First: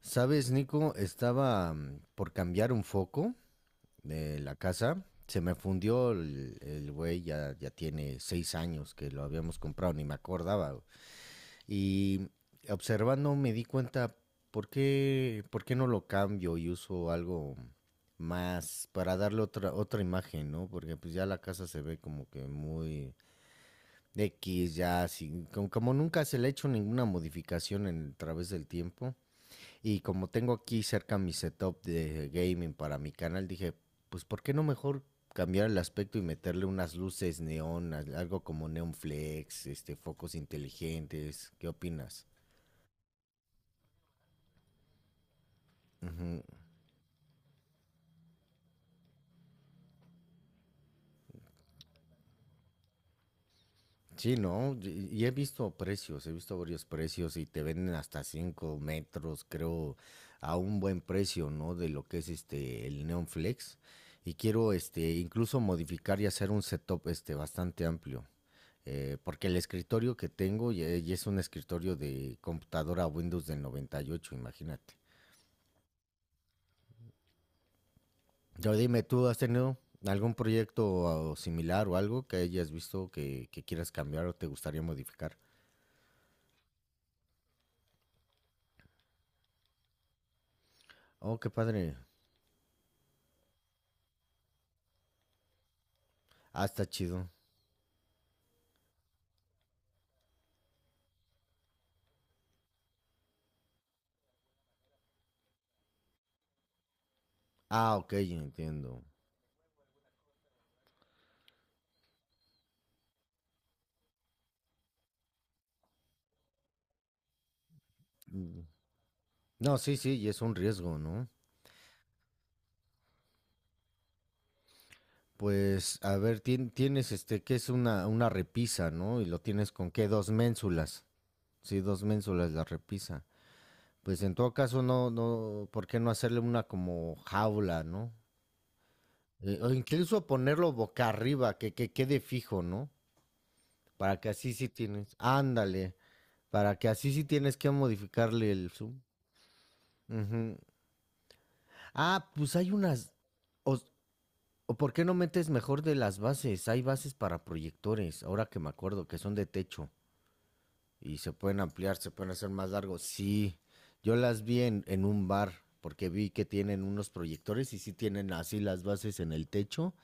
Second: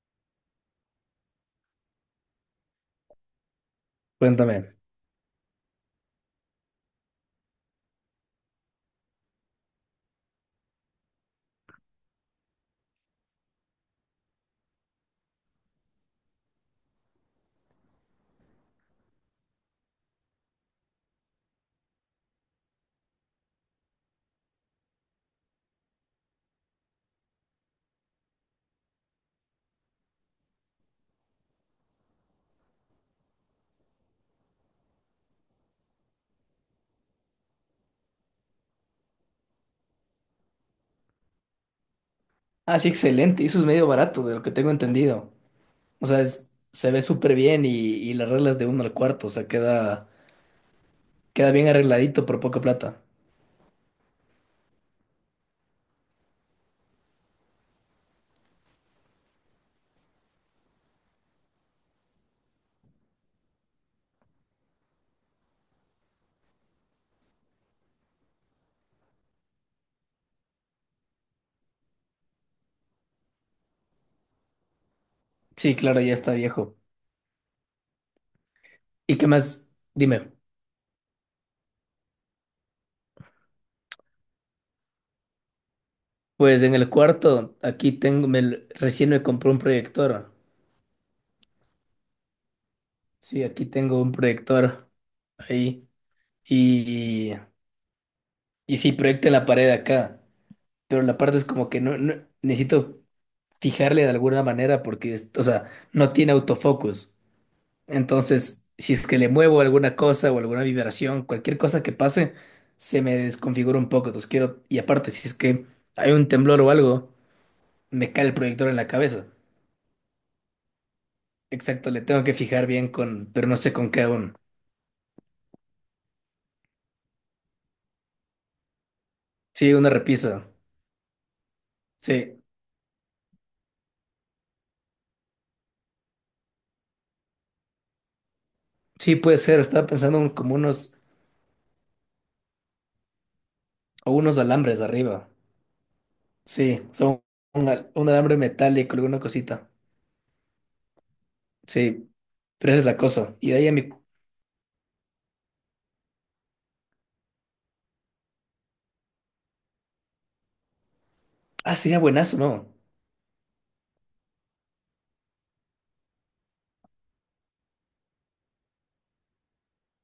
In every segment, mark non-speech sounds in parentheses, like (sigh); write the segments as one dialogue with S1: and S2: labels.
S1: Sabes, Nico, estaba por cambiar un foco de la
S2: Cuéntame.
S1: casa. Se me fundió el güey, ya tiene 6 años que lo habíamos comprado, ni me acordaba. Güey. Y observando me di cuenta, ¿por qué no lo cambio y uso algo más para darle otra imagen, ¿no? Porque pues ya la casa se ve como que muy X, ya, sin, como, como nunca se le ha hecho ninguna modificación en, a través del tiempo. Y como tengo aquí cerca mi setup de gaming para mi canal, dije, pues ¿por qué no mejor cambiar el aspecto y meterle unas luces neón, algo como neon flex, este, focos inteligentes? ¿Qué opinas?
S2: Ah, sí, excelente. Y eso es medio barato, de lo que tengo entendido. O sea,
S1: Ujú.
S2: se ve súper bien y las reglas de uno al cuarto. O sea, queda bien arregladito por poca plata.
S1: Sí, no, y he visto precios, he visto varios precios y te venden hasta 5 metros, creo, a un buen precio, ¿no? De lo que es este el Neon Flex. Y quiero este incluso modificar y hacer un setup este bastante amplio. Porque el escritorio que tengo ya, ya es un escritorio de computadora Windows del 98, imagínate.
S2: Sí, claro, ya está viejo.
S1: Yo dime,
S2: ¿Y
S1: ¿tú
S2: qué
S1: has
S2: más?
S1: tenido
S2: Dime.
S1: algún proyecto similar o algo que hayas visto que quieras cambiar o te gustaría modificar?
S2: Pues en el cuarto, recién me compré un proyector.
S1: Oh, qué padre.
S2: Sí, aquí tengo un proyector ahí.
S1: Ah, está chido.
S2: Y, sí, proyecta en la pared de acá. Pero la parte es como que necesito fijarle de alguna manera porque, o sea, no tiene autofocus.
S1: Ah, ok,
S2: Entonces, si
S1: entiendo.
S2: es que le muevo alguna cosa o alguna vibración, cualquier cosa que pase, se me desconfigura un poco. Entonces quiero, y aparte, si es que hay un temblor o algo, me cae el
S1: Mm.
S2: proyector en la cabeza.
S1: No, sí, sí, y es un riesgo, ¿no?
S2: Exacto, le tengo que fijar bien con, pero no sé con qué aún.
S1: Pues, a ver, tienes este, que es una repisa, ¿no? Y lo tienes
S2: Sí,
S1: con
S2: una
S1: qué, dos
S2: repisa.
S1: ménsulas. Sí, dos
S2: Sí,
S1: ménsulas la repisa. Pues en todo caso, no, no, ¿por qué no hacerle una como jaula, no?
S2: sí puede ser.
S1: O
S2: Estaba pensando
S1: incluso
S2: en como
S1: ponerlo
S2: unos,
S1: boca arriba, que quede fijo, ¿no?
S2: o
S1: Para que
S2: unos
S1: así sí
S2: alambres
S1: tienes,
S2: arriba.
S1: ándale, para
S2: Sí,
S1: que así
S2: son
S1: sí tienes que
S2: un alambre
S1: modificarle el
S2: metálico,
S1: zoom.
S2: alguna cosita.
S1: Ujú.
S2: Sí,
S1: Ah, pues hay
S2: pero esa es la
S1: unas,
S2: cosa. Y de ahí a
S1: o,
S2: mi...
S1: o ¿por qué no metes mejor de las bases? Hay bases para proyectores, ahora que me acuerdo, que son de techo. Y se pueden
S2: Ah,
S1: ampliar,
S2: sería
S1: se pueden
S2: buenazo,
S1: hacer más
S2: ¿no?
S1: largos. Sí, yo las vi en un bar porque vi que tienen unos proyectores y sí tienen así las bases en el techo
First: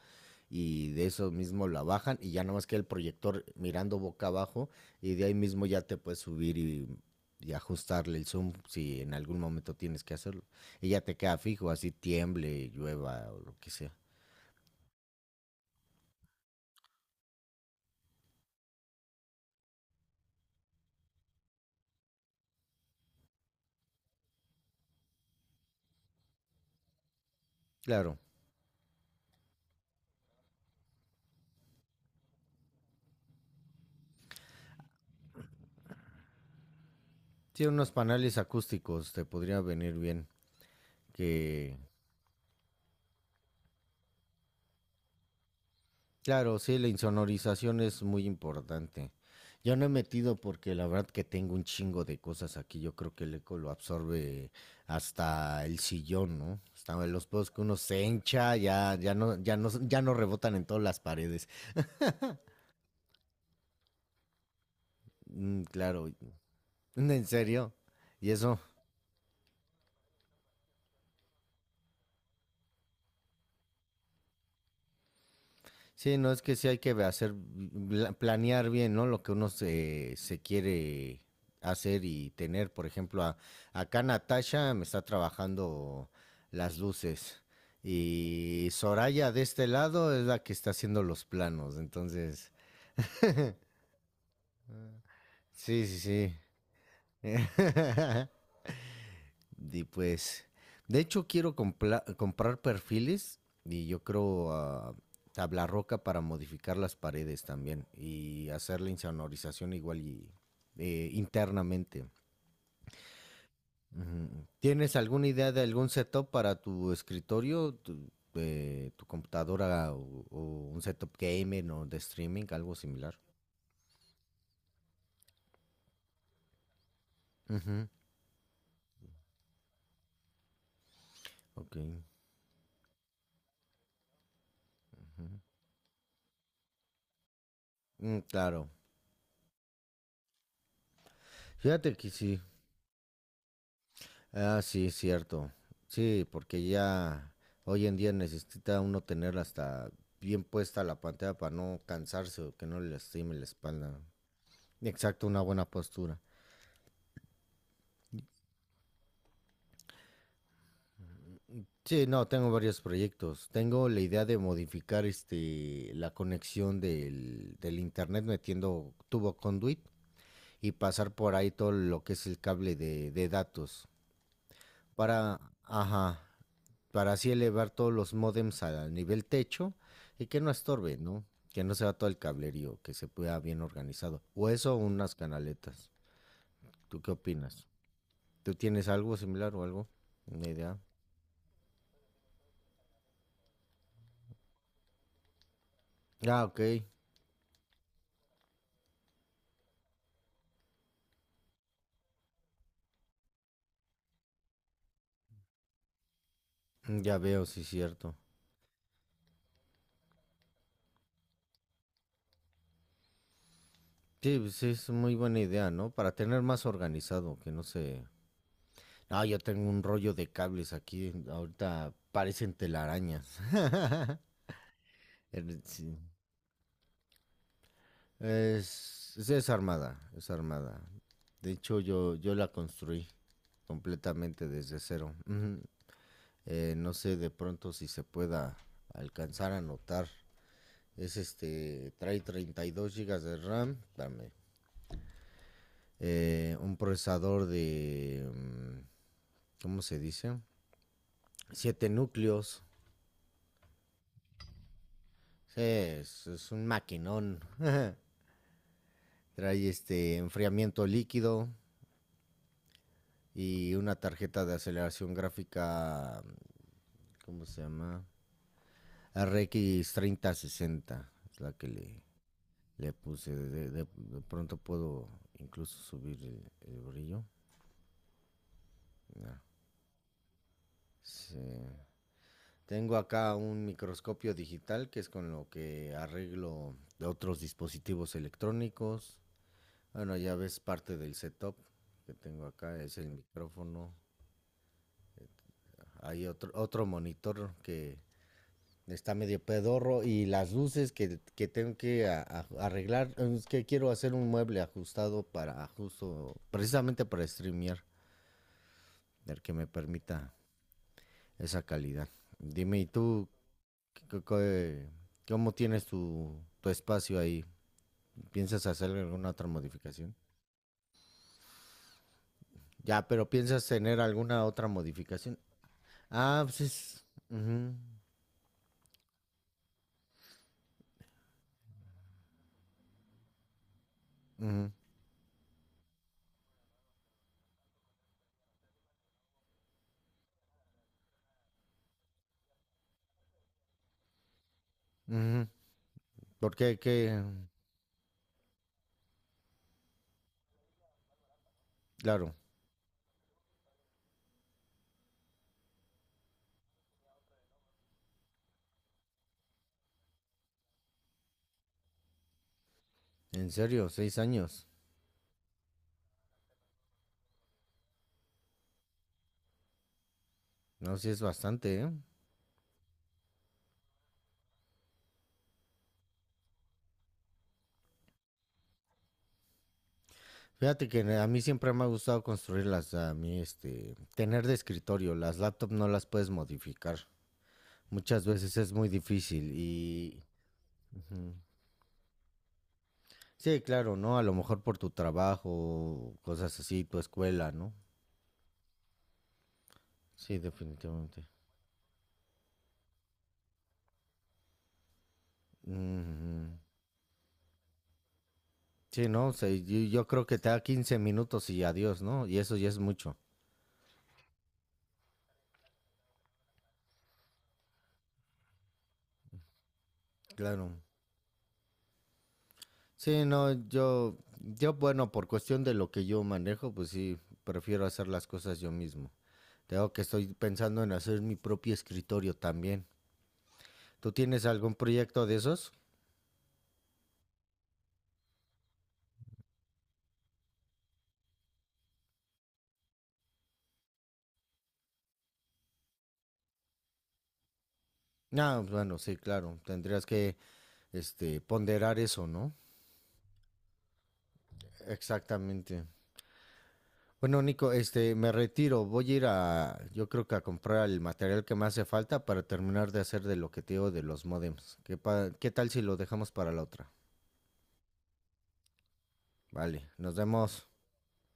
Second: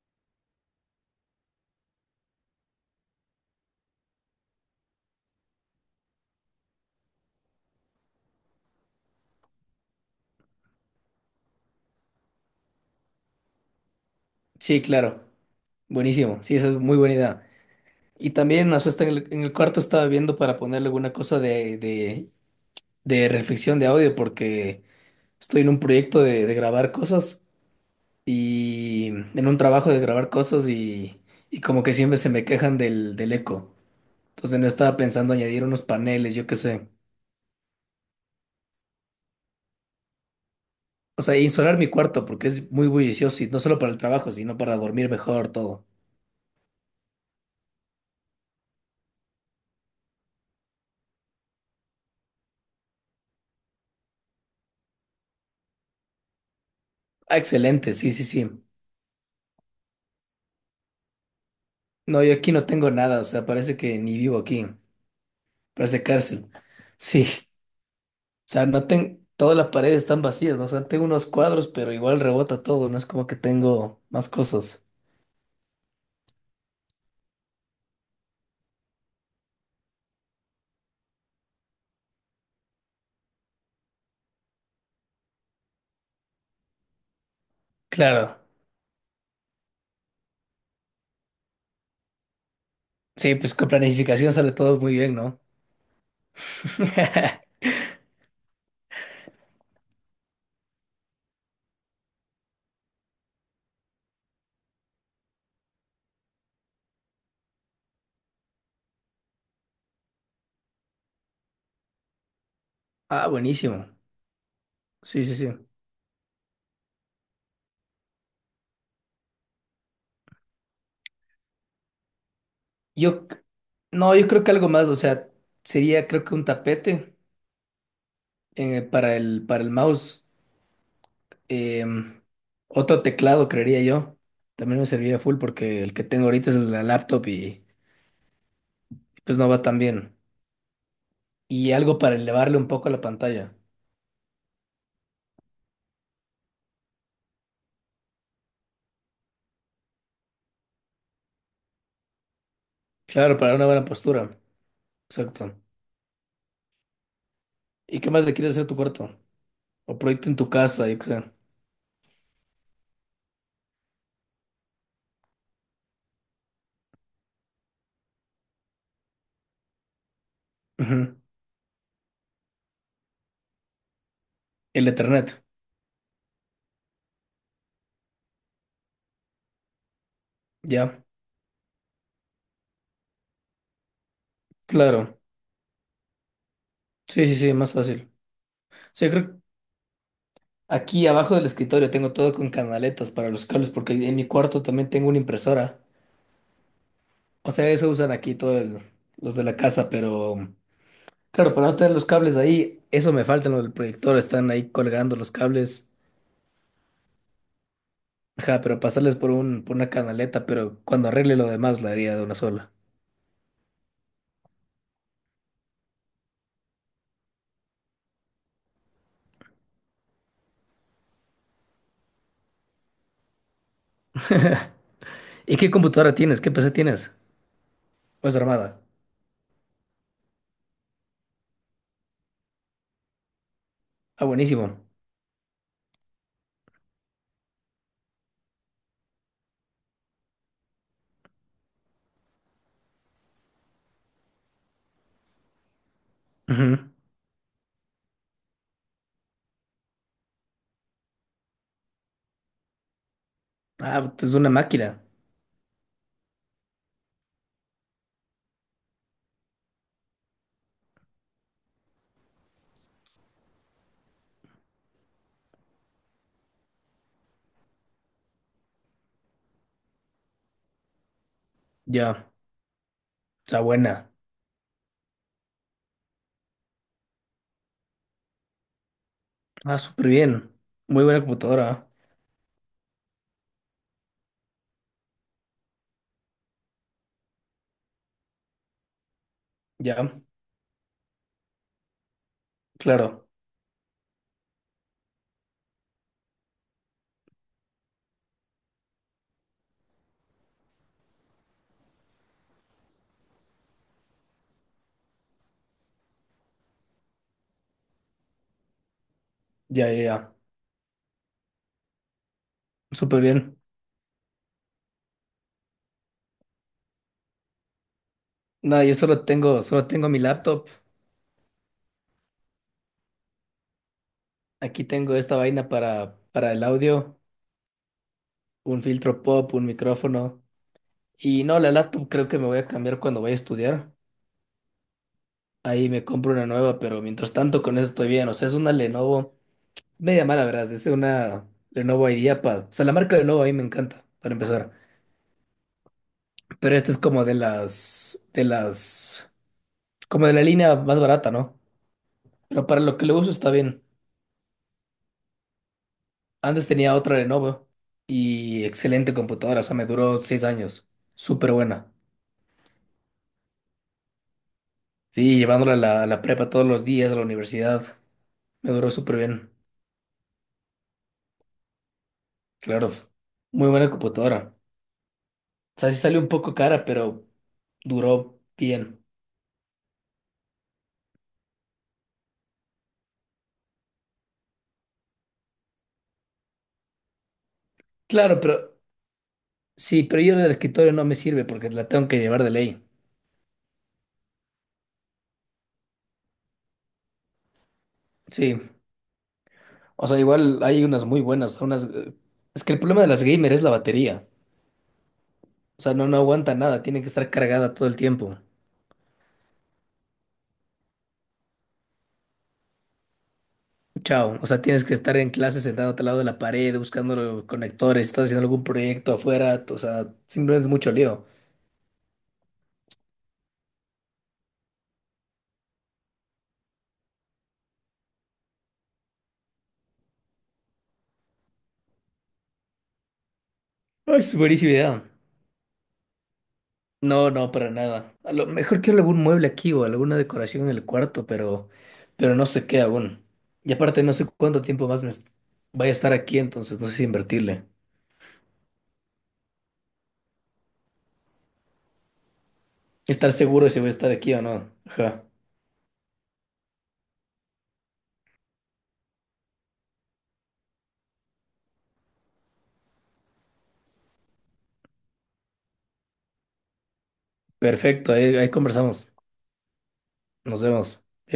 S1: y de eso mismo la bajan y ya nada más que el proyector mirando boca abajo y de ahí mismo ya te puedes subir y ajustarle el zoom si en algún momento tienes que hacerlo. Y ya te queda fijo, así tiemble, llueva o lo que sea.
S2: Sí, claro. Buenísimo. Sí, esa es muy buena idea. Y también, o sea, está en en el cuarto estaba viendo para ponerle alguna cosa de reflexión de audio, porque estoy en un proyecto de grabar cosas
S1: Claro,
S2: y en un trabajo de grabar cosas y como que siempre se me quejan del eco. Entonces no estaba pensando añadir unos paneles, yo qué sé.
S1: tiene unos paneles acústicos, te podría venir bien
S2: O sea,
S1: que.
S2: insolar mi cuarto porque es muy bullicioso y no solo para el trabajo, sino para dormir mejor, todo.
S1: Claro, sí, la insonorización es muy importante. Yo no he metido porque la verdad que tengo un chingo de cosas aquí. Yo creo que el eco lo absorbe hasta el sillón, ¿no? Hasta los
S2: Ah,
S1: pedos que uno
S2: excelente,
S1: se
S2: sí, sí, sí.
S1: hincha, ya, ya no, ya no, ya no rebotan en todas las paredes.
S2: No, yo aquí no tengo nada, o sea, parece que ni vivo aquí,
S1: Mm,
S2: parece
S1: claro,
S2: cárcel.
S1: en
S2: Sí.
S1: serio. Y eso,
S2: Sea, no tengo, todas las paredes están vacías, ¿no? O sea, tengo unos cuadros, pero igual rebota todo, no es como que tengo más cosas.
S1: sí, no, es que sí hay que hacer, planear bien, ¿no? Lo que uno se, se quiere hacer y tener. Por ejemplo, acá Natasha me está trabajando las luces
S2: Claro,
S1: y Soraya de este lado es la que está haciendo los planos. Entonces,
S2: sí, pues con planificación sale todo muy bien, ¿no?
S1: sí, sí, sí.
S2: (laughs)
S1: (laughs) Y pues, de hecho quiero comprar perfiles y yo creo tabla roca para modificar las paredes también y hacer la insonorización igual y internamente.
S2: Ah, buenísimo.
S1: Ujú. ¿Tienes
S2: Sí,
S1: alguna
S2: sí,
S1: idea
S2: sí.
S1: de algún setup para tu escritorio, tu, tu computadora o un setup gamer o de streaming, algo similar?
S2: Yo, c- no, yo creo que algo más, o sea, sería creo que un tapete
S1: Ujú,
S2: para para el mouse,
S1: ok.
S2: em, otro teclado, creería yo. También me serviría full porque el que tengo ahorita es el de la laptop y
S1: Mm, claro.
S2: pues no va tan bien. Y
S1: Fíjate
S2: algo
S1: que
S2: para
S1: sí.
S2: elevarle un poco la pantalla.
S1: Ah, sí, cierto. Sí, porque ya hoy en día necesita uno tener hasta bien puesta la pantalla para no cansarse o que no le lastime
S2: Claro,
S1: la
S2: para una buena
S1: espalda.
S2: postura.
S1: Exacto, una
S2: Exacto.
S1: buena postura.
S2: ¿Y qué más le quieres hacer a tu cuarto? O proyecto en tu casa, yo qué sé.
S1: Sí, no, tengo varios proyectos. Tengo la idea de modificar este la conexión del internet metiendo tubo conduit y pasar
S2: Ujú.
S1: por ahí todo lo que es el cable de datos.
S2: El
S1: Para,
S2: Ethernet.
S1: ajá, para así elevar todos los módems al nivel techo y que no estorbe,
S2: Ya.
S1: ¿no? Que no se va todo el cablerío, que se pueda bien organizado. O eso, unas
S2: Claro.
S1: canaletas. ¿Tú qué
S2: Sí, sí, sí,
S1: opinas?
S2: más fácil.
S1: ¿Tú
S2: O
S1: tienes
S2: sea,
S1: algo
S2: creo que
S1: similar o algo? Una idea.
S2: aquí abajo del escritorio tengo todo con canaletas para los cables, porque en mi cuarto también tengo una impresora.
S1: Ah, ok.
S2: O sea, eso usan aquí todos los de la casa, pero claro, para no tener los cables ahí, eso me falta, lo del proyector, están ahí colgando los cables.
S1: Ya veo, sí, cierto.
S2: Ajá, pero pasarles por por una canaleta, pero cuando arregle lo demás la haría de una sola.
S1: Sí, pues sí, es muy buena idea, ¿no? Para tener más organizado, que no se... Ah, yo tengo un rollo de cables aquí. Ahorita parecen telarañas. (laughs)
S2: ¿Y qué
S1: Sí.
S2: computadora tienes? ¿Qué PC tienes? ¿O es armada?
S1: Es armada, es armada. De hecho, yo la construí
S2: Ah,
S1: completamente desde
S2: buenísimo.
S1: cero. Ujú. No sé de pronto si se pueda alcanzar a notar. Es este, trae 32 gigas de RAM, dame. Un
S2: Ujú.
S1: procesador de, ¿cómo se dice? 7 núcleos.
S2: Ah, es una máquina.
S1: Sí, es un maquinón. (laughs) Trae este enfriamiento líquido y una tarjeta de aceleración gráfica. ¿Cómo se llama? RX 3060 es la que le,
S2: Ya,
S1: le puse.
S2: está
S1: De,
S2: buena.
S1: de pronto puedo incluso subir el brillo. Ya,
S2: Ah, súper bien. Muy buena
S1: sí.
S2: computadora. ¿Ah?
S1: Tengo acá un microscopio digital que es con lo que arreglo de otros dispositivos electrónicos.
S2: Ya,
S1: Bueno, ya ves parte del setup que tengo acá, es el
S2: claro.
S1: micrófono. Hay otro, otro monitor que está medio pedorro y las luces que tengo que arreglar, es que quiero hacer un mueble ajustado para justo, precisamente para streamear, el que me
S2: Ya, ya,
S1: permita
S2: ya.
S1: esa calidad. Dime, ¿y
S2: Súper
S1: tú
S2: bien.
S1: qué- qué- cómo tienes tu, tu espacio ahí? ¿Piensas
S2: Nada,
S1: hacer alguna otra
S2: solo tengo
S1: modificación?
S2: mi laptop.
S1: Ya, pero ¿piensas tener alguna otra
S2: Aquí tengo esta
S1: modificación?
S2: vaina
S1: Ah,
S2: para
S1: pues
S2: el
S1: es...
S2: audio,
S1: ujú,
S2: un filtro pop, un micrófono. Y no, la laptop creo que me voy a cambiar cuando vaya a estudiar.
S1: ujú,
S2: Ahí me compro una nueva, pero mientras tanto con eso estoy bien. O sea, es una Lenovo. Media mala, verás. Es una Lenovo IdeaPad. O sea, la marca Lenovo a mí me encanta, para empezar.
S1: ujú. ¿Por
S2: Pero
S1: qué?
S2: esta es
S1: ¿Qué?
S2: como de como de la línea más barata, ¿no?
S1: Claro,
S2: Pero para lo que le uso está bien. Antes tenía otra Lenovo y excelente computadora. O sea, me duró 6 años. Súper buena.
S1: en serio, 6 años.
S2: Sí, llevándola a a la prepa todos los días, a la universidad. Me duró súper bien.
S1: No, sí es bastante, ¿eh?
S2: Claro, muy buena computadora. O sea, sí salió un poco cara, pero duró bien.
S1: Fíjate que a mí siempre me ha gustado construirlas, a mí este, tener de escritorio, las laptops no las puedes modificar, muchas
S2: Claro, pero
S1: veces es muy difícil
S2: sí, pero
S1: y...
S2: yo la del escritorio no me
S1: Ujú.
S2: sirve porque la tengo que llevar de ley.
S1: Sí, claro, ¿no? A lo mejor por tu trabajo, cosas así, tu escuela, ¿no?
S2: Sí. O sea,
S1: Sí,
S2: igual hay unas muy
S1: definitivamente.
S2: buenas, unas... es que el problema de las gamer es la batería. O sea, no aguanta
S1: Ujú.
S2: nada, tiene que estar cargada todo el tiempo.
S1: Sí, no, sí, yo creo que te da 15 minutos y adiós, ¿no? Y eso ya es mucho.
S2: Chao. O sea, tienes que estar en clase sentado al lado de la pared, buscando los conectores, estás haciendo algún proyecto afuera. O sea, simplemente es
S1: Claro.
S2: mucho lío.
S1: Sí, no, bueno, por cuestión de lo que yo manejo, pues sí, prefiero hacer las cosas yo mismo. Tengo que estoy pensando en hacer mi propio escritorio también. ¿Tú
S2: Ay, es
S1: tienes
S2: buenísima
S1: algún
S2: idea.
S1: proyecto de esos?
S2: No, no, para nada. A lo mejor quiero algún mueble aquí o alguna decoración en el cuarto, pero no sé qué aún. Y aparte no sé cuánto tiempo más voy a estar aquí, entonces no sé si invertirle.
S1: No, bueno, sí, claro. Tendrías que este, ponderar eso, ¿no?
S2: Estar seguro de si voy a estar aquí o no. Ajá.
S1: Exactamente. Bueno, Nico, este, me retiro. Voy a ir a, yo creo que a comprar el material que me hace falta para terminar de hacer de lo que te digo de los modems. ¿Qué tal si lo dejamos para la otra?
S2: Perfecto, ahí, ahí conversamos.
S1: Vale, nos
S2: Nos
S1: vemos.
S2: vemos.